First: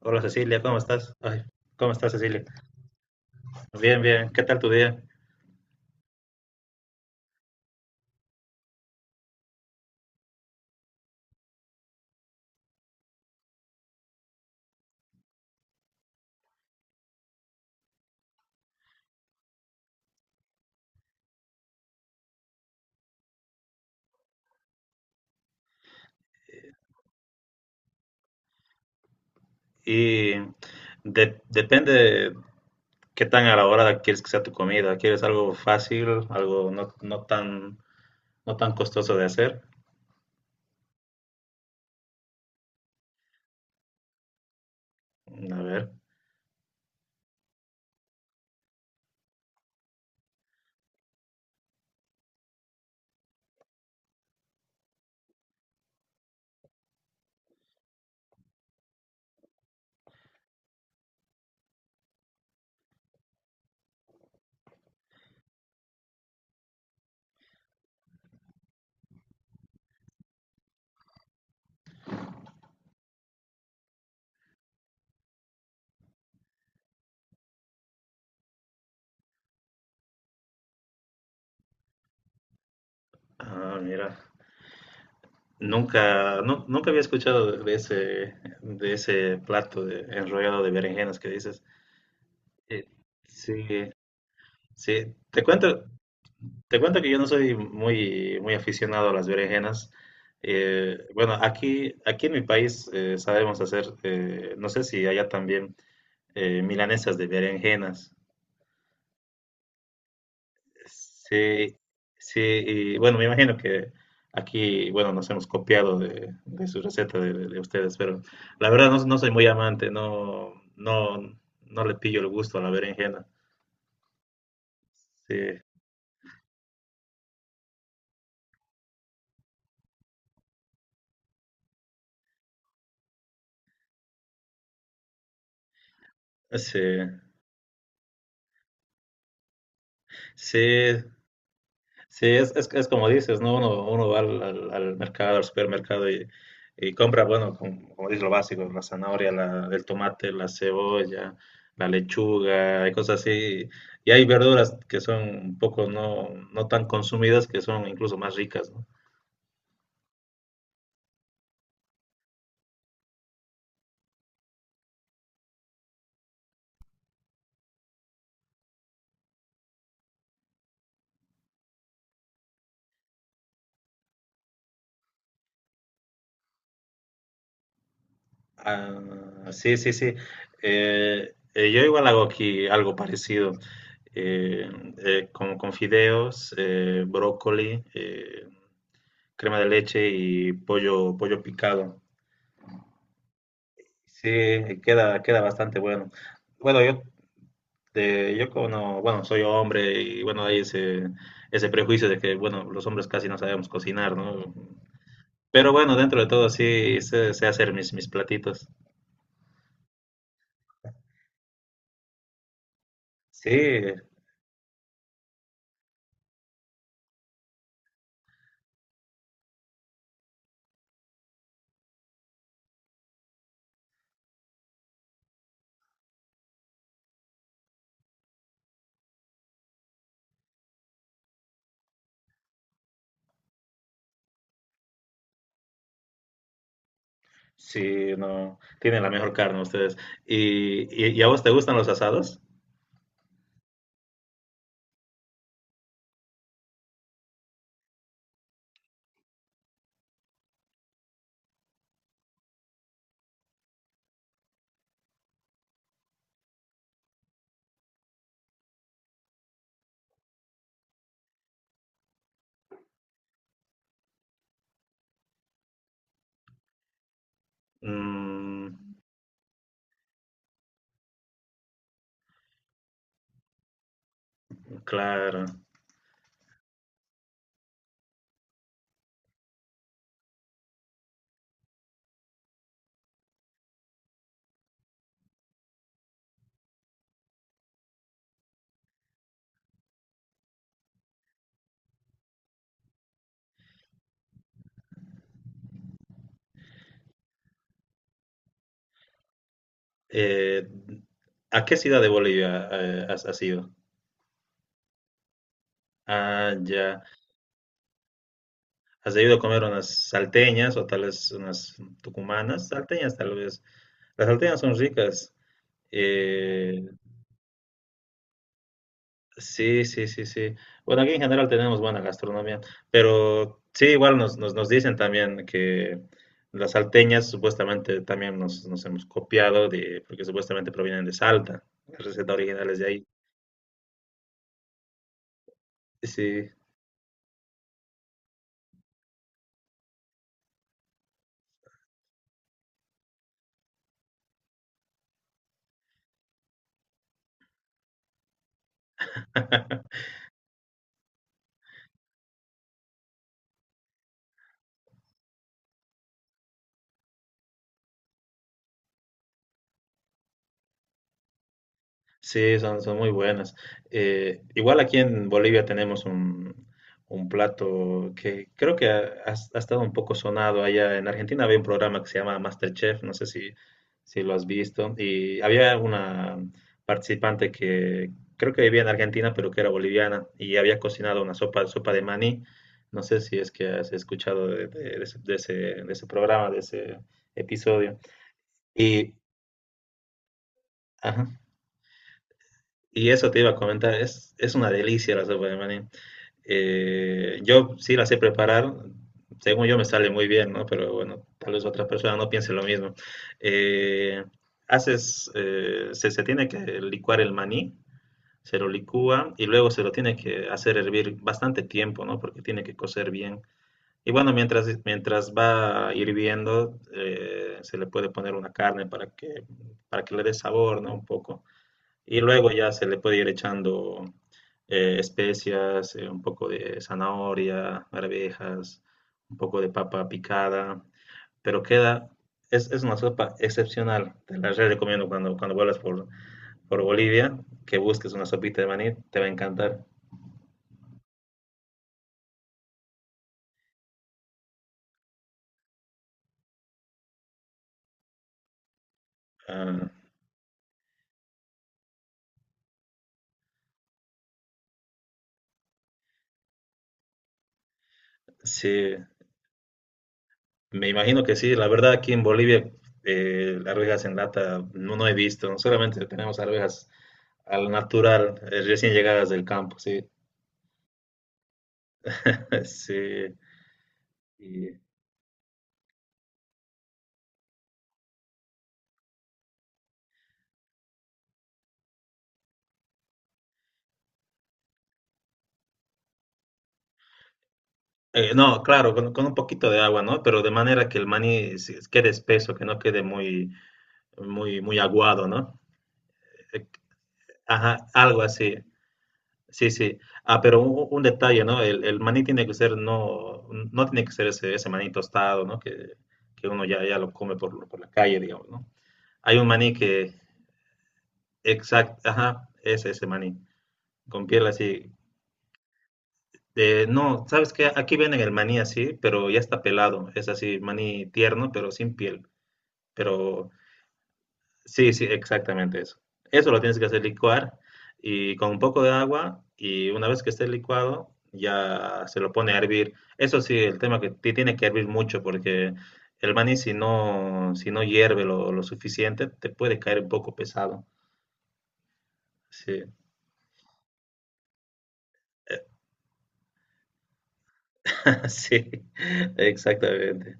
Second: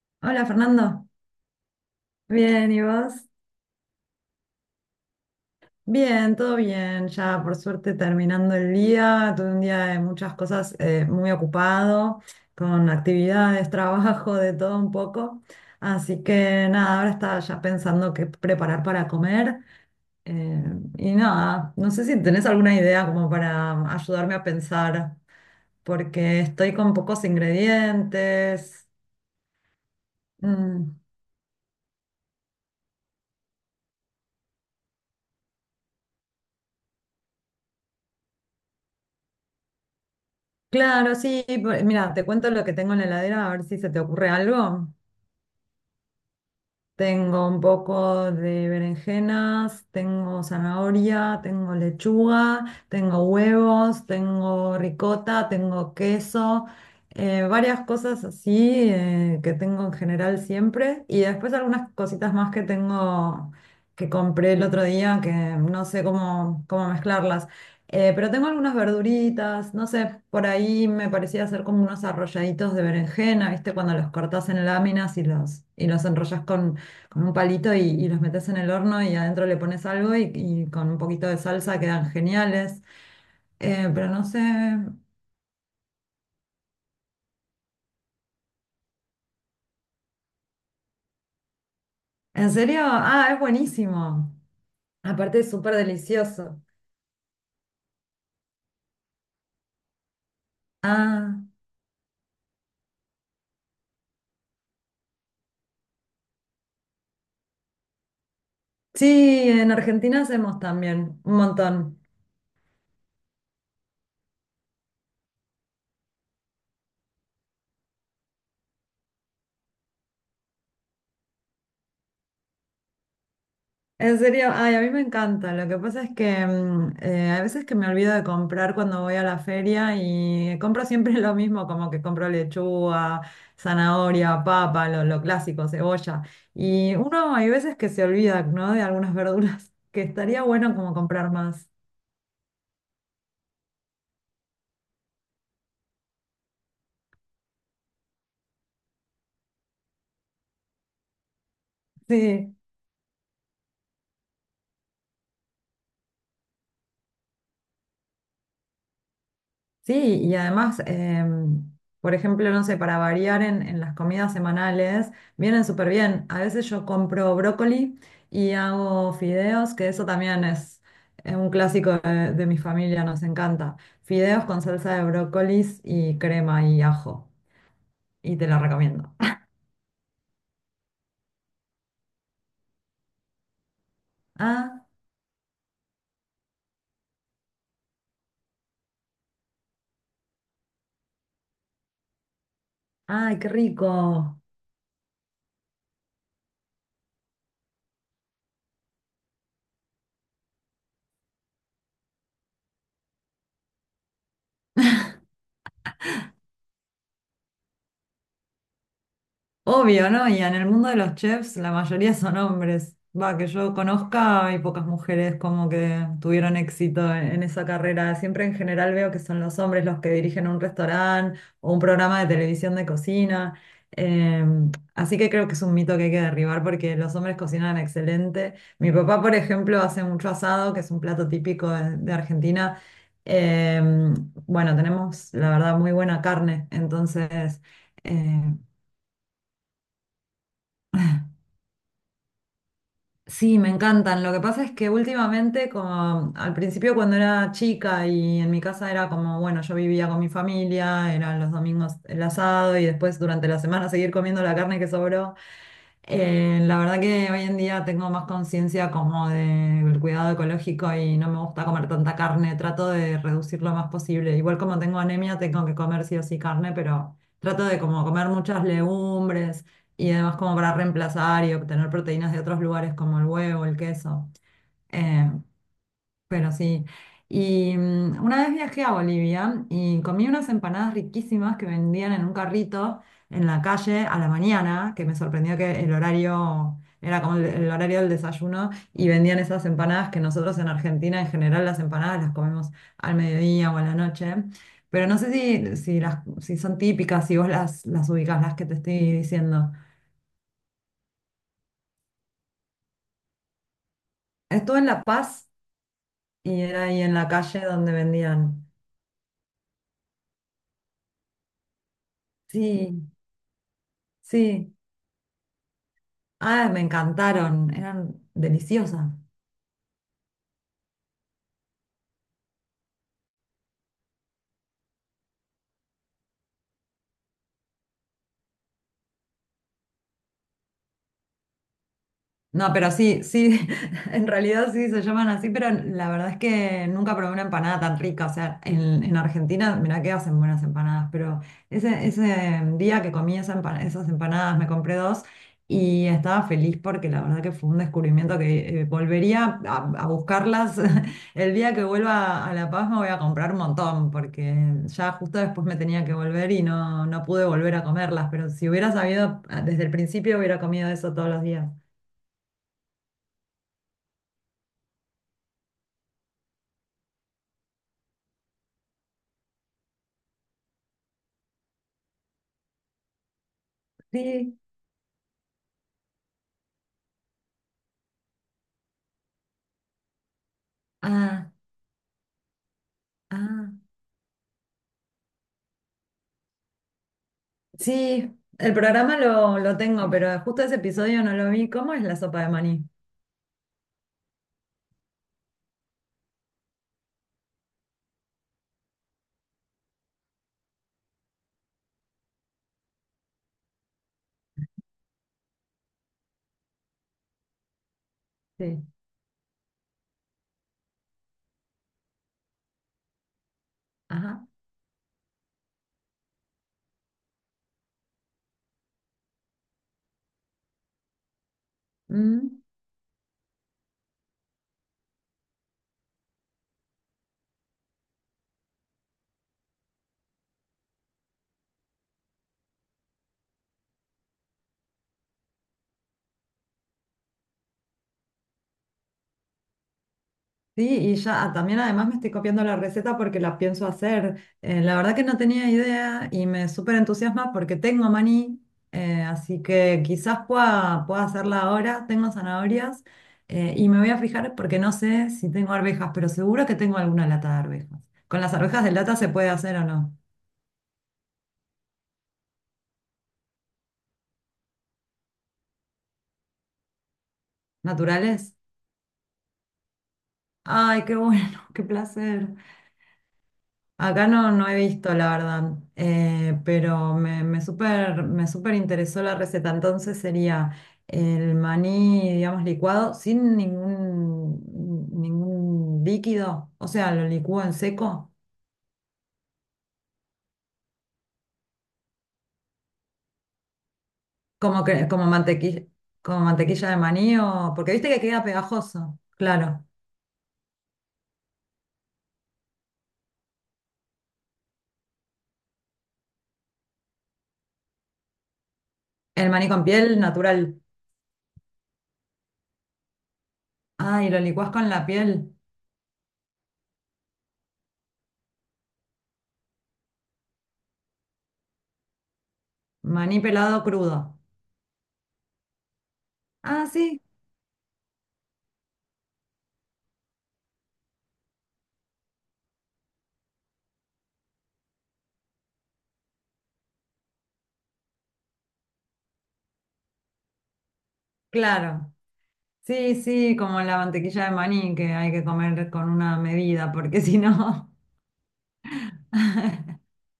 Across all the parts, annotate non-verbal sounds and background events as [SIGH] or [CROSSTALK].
Hola Hola Cecilia, ¿cómo Fernando, estás? Ay, ¿cómo estás Cecilia? bien, ¿y vos? Bien, bien, ¿qué tal tu día? Bien, todo bien, ya por suerte terminando el día, tuve un día de muchas cosas muy ocupado, con actividades, [LAUGHS] trabajo, de todo un poco, así que nada, ahora estaba ya pensando qué preparar para comer eh, y nada, no sé si tenés alguna idea como para ayudarme a pensar, porque estoy con pocos ingredientes. Y Mm. Depende qué tan elaborada quieres que sea tu comida. ¿Quieres algo fácil, algo no, no tan, no tan costoso de hacer? Claro, sí, mira, te cuento lo que tengo en la heladera, a ver si se te ocurre algo. A ver, Tengo un poco de berenjenas, tengo zanahoria, tengo lechuga, tengo huevos, tengo ricota, tengo queso, varias cosas así que tengo en general siempre. Y después algunas cositas más que tengo que compré el otro día que no sé cómo mezclarlas. Pero tengo algunas verduritas, no sé, por ahí me parecía hacer como unos arrolladitos de berenjena, ¿viste? Cuando los cortas en láminas y y los enrollas con un palito y los metes en el horno y adentro le pones algo y con un poquito de salsa quedan geniales. ah, Pero mira, no sé, nunca, nunca había escuchado de ese, de ese plato de enrollado de berenjenas que dices. ¿en serio? Eh, Ah, es Sí, buenísimo. sí, Aparte te es súper cuento. delicioso. Te cuento que yo no soy muy, muy aficionado a las berenjenas. Bueno, Ah, aquí, aquí en mi país sabemos hacer, no sé si allá también, milanesas de berenjenas. sí, en Argentina hacemos también un Sí, montón. sí, y bueno, me imagino que aquí, bueno, nos hemos copiado de su receta de ustedes, pero la verdad no, no soy muy amante, no, no, no le pillo el gusto a la berenjena. En serio, ay, a mí me Sí, encanta. Lo que pasa es que a veces que me olvido de comprar cuando voy a la feria y compro siempre [LAUGHS] lo mismo, como que compro lechuga, zanahoria, papa, lo clásico, cebolla. sí, Y uno hay veces que se olvida, ¿no? De algunas verduras, [LAUGHS] que estaría sí. bueno como comprar más. Sí, es como dices, ¿no? Uno, uno va al, al mercado, al supermercado y compra, bueno, como, como dices, lo básico, la zanahoria, la, el tomate, la cebolla, la Sí. lechuga, y cosas así. Y hay verduras que son un poco no, no tan consumidas, que son incluso más ricas, ¿no? Sí, y además, por ejemplo, no sé, para variar en las comidas semanales, vienen súper bien. A veces yo compro brócoli y hago fideos, que eso también es un clásico de mi familia, nos encanta. Fideos con salsa de brócolis y crema y ajo, y te lo recomiendo. Ah, sí, sí, sí. Yo igual hago aquí algo parecido, eh, Ah, con fideos, brócoli, crema de leche y pollo, pollo picado. ay, qué Sí, rico. queda, queda bastante bueno. Bueno, yo, yo como, bueno, soy hombre y bueno, hay ese, ese prejuicio de que, bueno, los hombres casi no sabemos cocinar, ¿no? Pero bueno, dentro de todo sí sé, sé hacer mis, mis platitos. Obvio, ¿no? Y en el mundo de los chefs la mayoría son hombres. Va, que Sí, yo conozca, hay pocas mujeres como que tuvieron éxito en esa carrera. Siempre en general veo que son los hombres los que dirigen un restaurante o un programa de televisión de cocina. Eh, Así que creo que es un mito que hay que derribar porque los hombres cocinan excelente. Mi papá, por ejemplo, hace mucho asado, que es un plato típico de Argentina. Eh, bueno, tenemos la verdad muy buena carne, entonces... sí, Eh, no, tienen la mejor carne ustedes. Y a vos te gustan los asados? Sí, me encantan. Lo que pasa es que últimamente, como al principio cuando era chica y en mi casa era como, bueno, yo vivía con mi familia, eran los domingos el asado y después durante la semana seguir comiendo la carne que sobró. La verdad que hoy en día tengo más conciencia como del cuidado ecológico y no me gusta comer tanta carne, trato de reducir lo más posible. Igual como tengo anemia, tengo que comer sí o sí carne, pero trato de como comer muchas Mm, legumbres y además como para reemplazar y obtener proteínas de otros lugares como el huevo, el queso. Eh, claro. pero sí. Y una vez viajé a Bolivia y comí unas empanadas riquísimas que vendían en un carrito en la calle a la mañana, que me sorprendió que el horario era como el horario del desayuno y vendían esas empanadas que nosotros en Argentina en general las empanadas las comemos al mediodía o a la noche. Pero no sé si son típicas, si vos las ubicás, las que te estoy diciendo. Eh, ¿A qué ciudad de Bolivia has, has ido? Estuve en La Paz Ah, y era ahí ya. en la calle donde vendían. ¿Has debido comer unas salteñas o tal vez unas tucumanas? Sí, Salteñas tal vez. Las salteñas sí. son ricas. Ah, me Eh, encantaron, eran deliciosas. sí, sí, sí, sí. Bueno, aquí en general tenemos buena gastronomía, pero sí, igual nos, nos, nos dicen también que las salteñas supuestamente también nos, nos hemos copiado de, porque supuestamente provienen de Salta. La receta No, original de pero ahí. sí, sí, [LAUGHS] en realidad sí se llaman así, pero la verdad es Sí. que nunca probé una empanada tan rica. O sea, en Argentina, mirá que hacen buenas empanadas, pero ese día que comí esas empanadas, me compré dos y estaba feliz porque la verdad que fue un descubrimiento que volvería [LAUGHS] a buscarlas. [LAUGHS] El día que vuelva a La Paz me voy a comprar un montón, porque ya justo después me tenía que volver y no, no pude volver a comerlas, pero si hubiera sabido ah, desde el principio hubiera comido eso todos los días. Sí, son, son muy buenas. Igual aquí en Bolivia tenemos un plato que creo que ha, ha estado un poco sonado allá. En Argentina había un programa que se llama MasterChef, no sé si, si lo has Sí. visto. Y había una participante que creo que vivía en Argentina, pero que era boliviana y había cocinado una Ah, sopa, sopa de maní. No sé si es que ah, has escuchado de, de ese, de ese de ese programa, de ese episodio. sí, el Y, programa lo tengo, pero justo ese episodio no ajá. lo vi. ¿Cómo es la sopa de maní? Y eso te iba a comentar, es una delicia la sopa de maní. Yo sí la sé preparar, según yo me sale muy bien, ¿no? Pero bueno, tal vez otras personas no piensen lo mismo. Eh, haces, se, se tiene que licuar el maní, se lo Sí, licúa y luego se lo tiene que hacer hervir bastante tiempo, ¿no? Porque tiene que cocer bien. Y bueno, ajá. mientras, mientras va hirviendo, se le puede poner una carne para que le dé sabor, ¿no? Un poco. Y luego Mm, ya se le puede ir echando especias, un poco de zanahoria, arvejas, un poco de papa picada, pero queda, es una sopa excepcional. Te la re recomiendo cuando, cuando vuelas por Bolivia, que busques una sopita de maní, te va a encantar. sí, y ya ah, también además me estoy copiando la receta porque la pienso hacer. La verdad que no tenía idea y me súper entusiasma porque tengo maní, así Ah, que quizás pueda hacerla ahora. Tengo zanahorias y me voy a fijar porque no sé si tengo arvejas, pero seguro que tengo alguna lata de arvejas. ¿Con las arvejas de sí, lata se puede hacer o no? me imagino que sí. La verdad, aquí en Bolivia, arvejas en lata no, no he visto, solamente tenemos arvejas al natural, ¿Naturales? Recién llegadas del campo, sí. Ay, qué bueno, [LAUGHS] qué placer. [LAUGHS] Sí, Acá no, no he y, visto, la verdad, pero me súper interesó la receta. Entonces sería el maní, digamos, licuado sin ningún líquido, o sea, lo licúo en seco, no, claro, con un poquito de agua, ¿no? Pero de manera que el maní quede espeso, que no quede muy, muy, muy aguado, ¿no? mantequilla, como Eh, mantequilla de maní, o, ajá, porque viste que algo queda así. pegajoso, Sí, claro. sí. Ah, pero un detalle, ¿no? El maní tiene que ser, no, no tiene que ser ese, ese maní tostado, ¿no? Que uno ya, ya lo come por la calle, digamos, ¿no? Hay un El maní maní con que, piel natural. exacto, ajá, es ese maní, con Ay, lo piel licuás con así. la piel. No, ¿sabes qué? Aquí venden el maní así, pero ya está pelado. Es así, maní tierno, pero sin piel. Maní Pero pelado crudo. sí, sí, exactamente eso. Eso lo tienes que Ah, hacer sí, licuar y con un poco de agua y una vez que esté licuado ya se lo pone a hervir. Eso sí, el tema que tiene que hervir mucho porque el maní si no, si no hierve lo suficiente te puede caer un poco pesado. claro. Sí, Sí, sí, como la mantequilla de maní que hay que comer con una medida, porque [LAUGHS] si no, [LAUGHS] sí, exactamente.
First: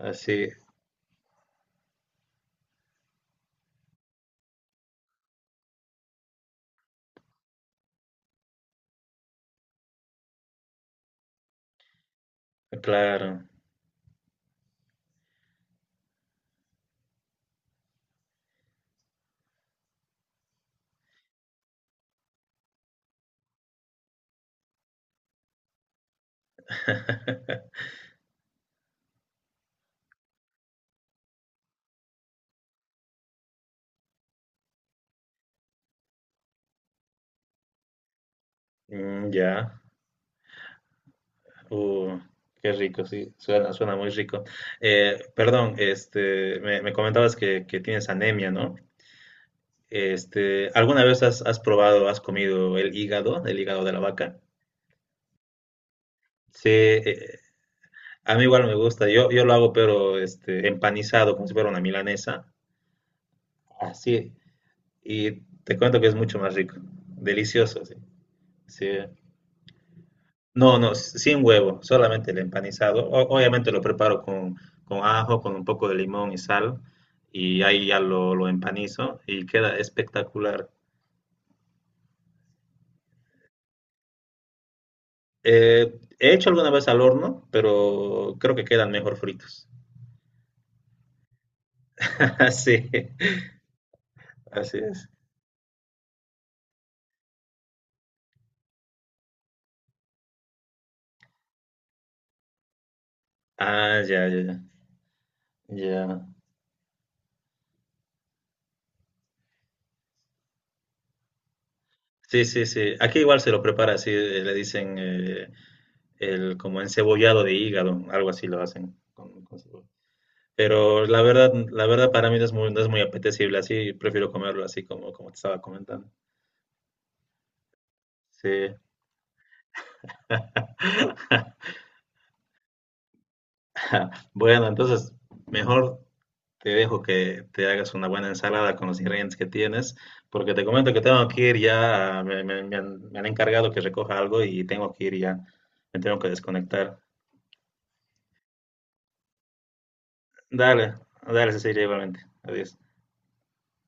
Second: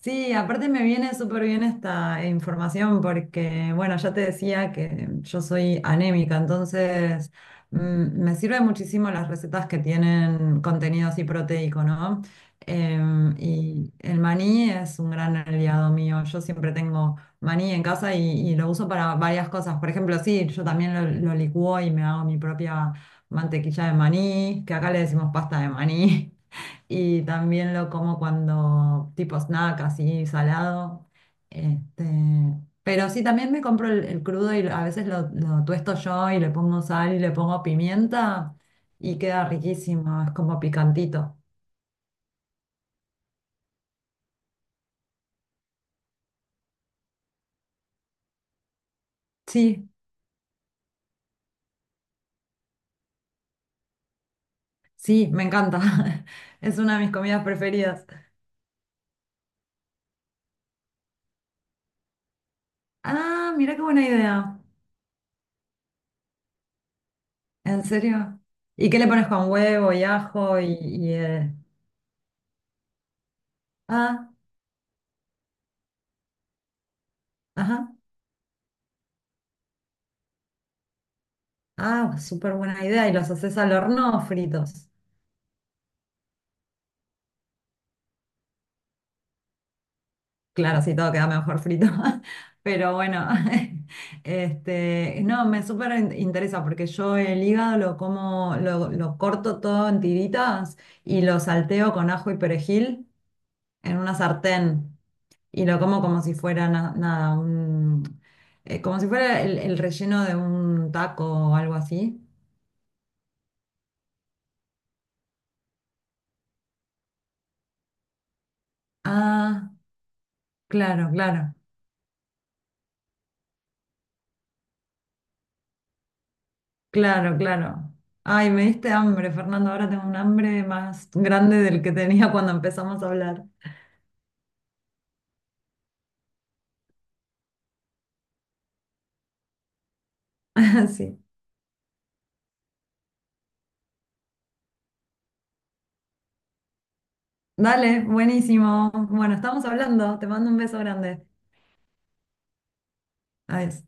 sí, aparte me viene súper bien esta información porque, bueno, ya te decía que yo soy anémica, entonces me sirven muchísimo las recetas que tienen contenido así proteico, ¿no? Claro. Y el maní es un gran aliado mío. Yo siempre tengo maní en casa y lo uso para varias cosas. Por ejemplo, sí, yo también lo licúo y me hago mi propia mantequilla de maní, que acá le decimos pasta de maní. Y también lo [LAUGHS] como cuando, tipo snack, así salado. Este, pero sí, también me compro el crudo y a veces lo tuesto yo y le pongo sal y le pongo pimienta y Mm, queda ya. riquísimo, es como picantito. Uh, qué rico, sí, suena, suena muy rico. Perdón, este, me comentabas que tienes anemia, ¿no? Sí, Este, ¿alguna vez has, has probado, has comido el hígado de la vaca? sí, me encanta. [LAUGHS] Sí, Es una de mis comidas preferidas. a mí igual me gusta. Yo lo hago, pero este, empanizado, como si fuera una milanesa. Ah, mira qué buena Así. idea. Y te cuento que es mucho más rico. Delicioso, ¿En sí. serio? Sí. ¿Y qué le pones con huevo y ajo y... No, no, sin huevo, solamente el empanizado. Obviamente lo preparo ah, con ajo, con un poco de limón y sal, y ahí ajá. ya lo empanizo y queda espectacular. Ah, súper buena idea. Y los haces al horno o fritos. Eh, he hecho alguna vez al horno, pero creo que quedan mejor fritos. Claro, sí, todo queda mejor frito. [LAUGHS] [LAUGHS] Sí, Pero bueno, [LAUGHS] así es. este, no, me interesa porque yo el hígado lo como, lo corto todo en tiritas y lo salteo con ajo y perejil en Ah, una ya, ya, ya. sartén y lo como como Ya. si fuera nada, como si fuera el relleno de un taco o algo así. Sí, sí, sí. Aquí igual se lo prepara así, le dicen el como encebollado de hígado, algo así lo hacen con Ah, cebolla. Pero claro, claro, la verdad para mí no es muy, no es muy apetecible así, prefiero comerlo así como, como te estaba comentando. claro, claro. Ay, Sí. me diste hambre, Fernando. Ahora tengo un hambre más grande del que tenía cuando empezamos a hablar. [LAUGHS] Bueno, entonces mejor te dejo que te hagas una buena ensalada con los ingredientes que tienes, porque te [LAUGHS] comento que Sí. tengo que ir ya, me, me han encargado que recoja algo y tengo que ir ya, me tengo que desconectar. Dale, buenísimo. Bueno, estamos hablando. Te mando un beso Dale, grande. dale, Cecilia, igualmente. Adiós. Adiós.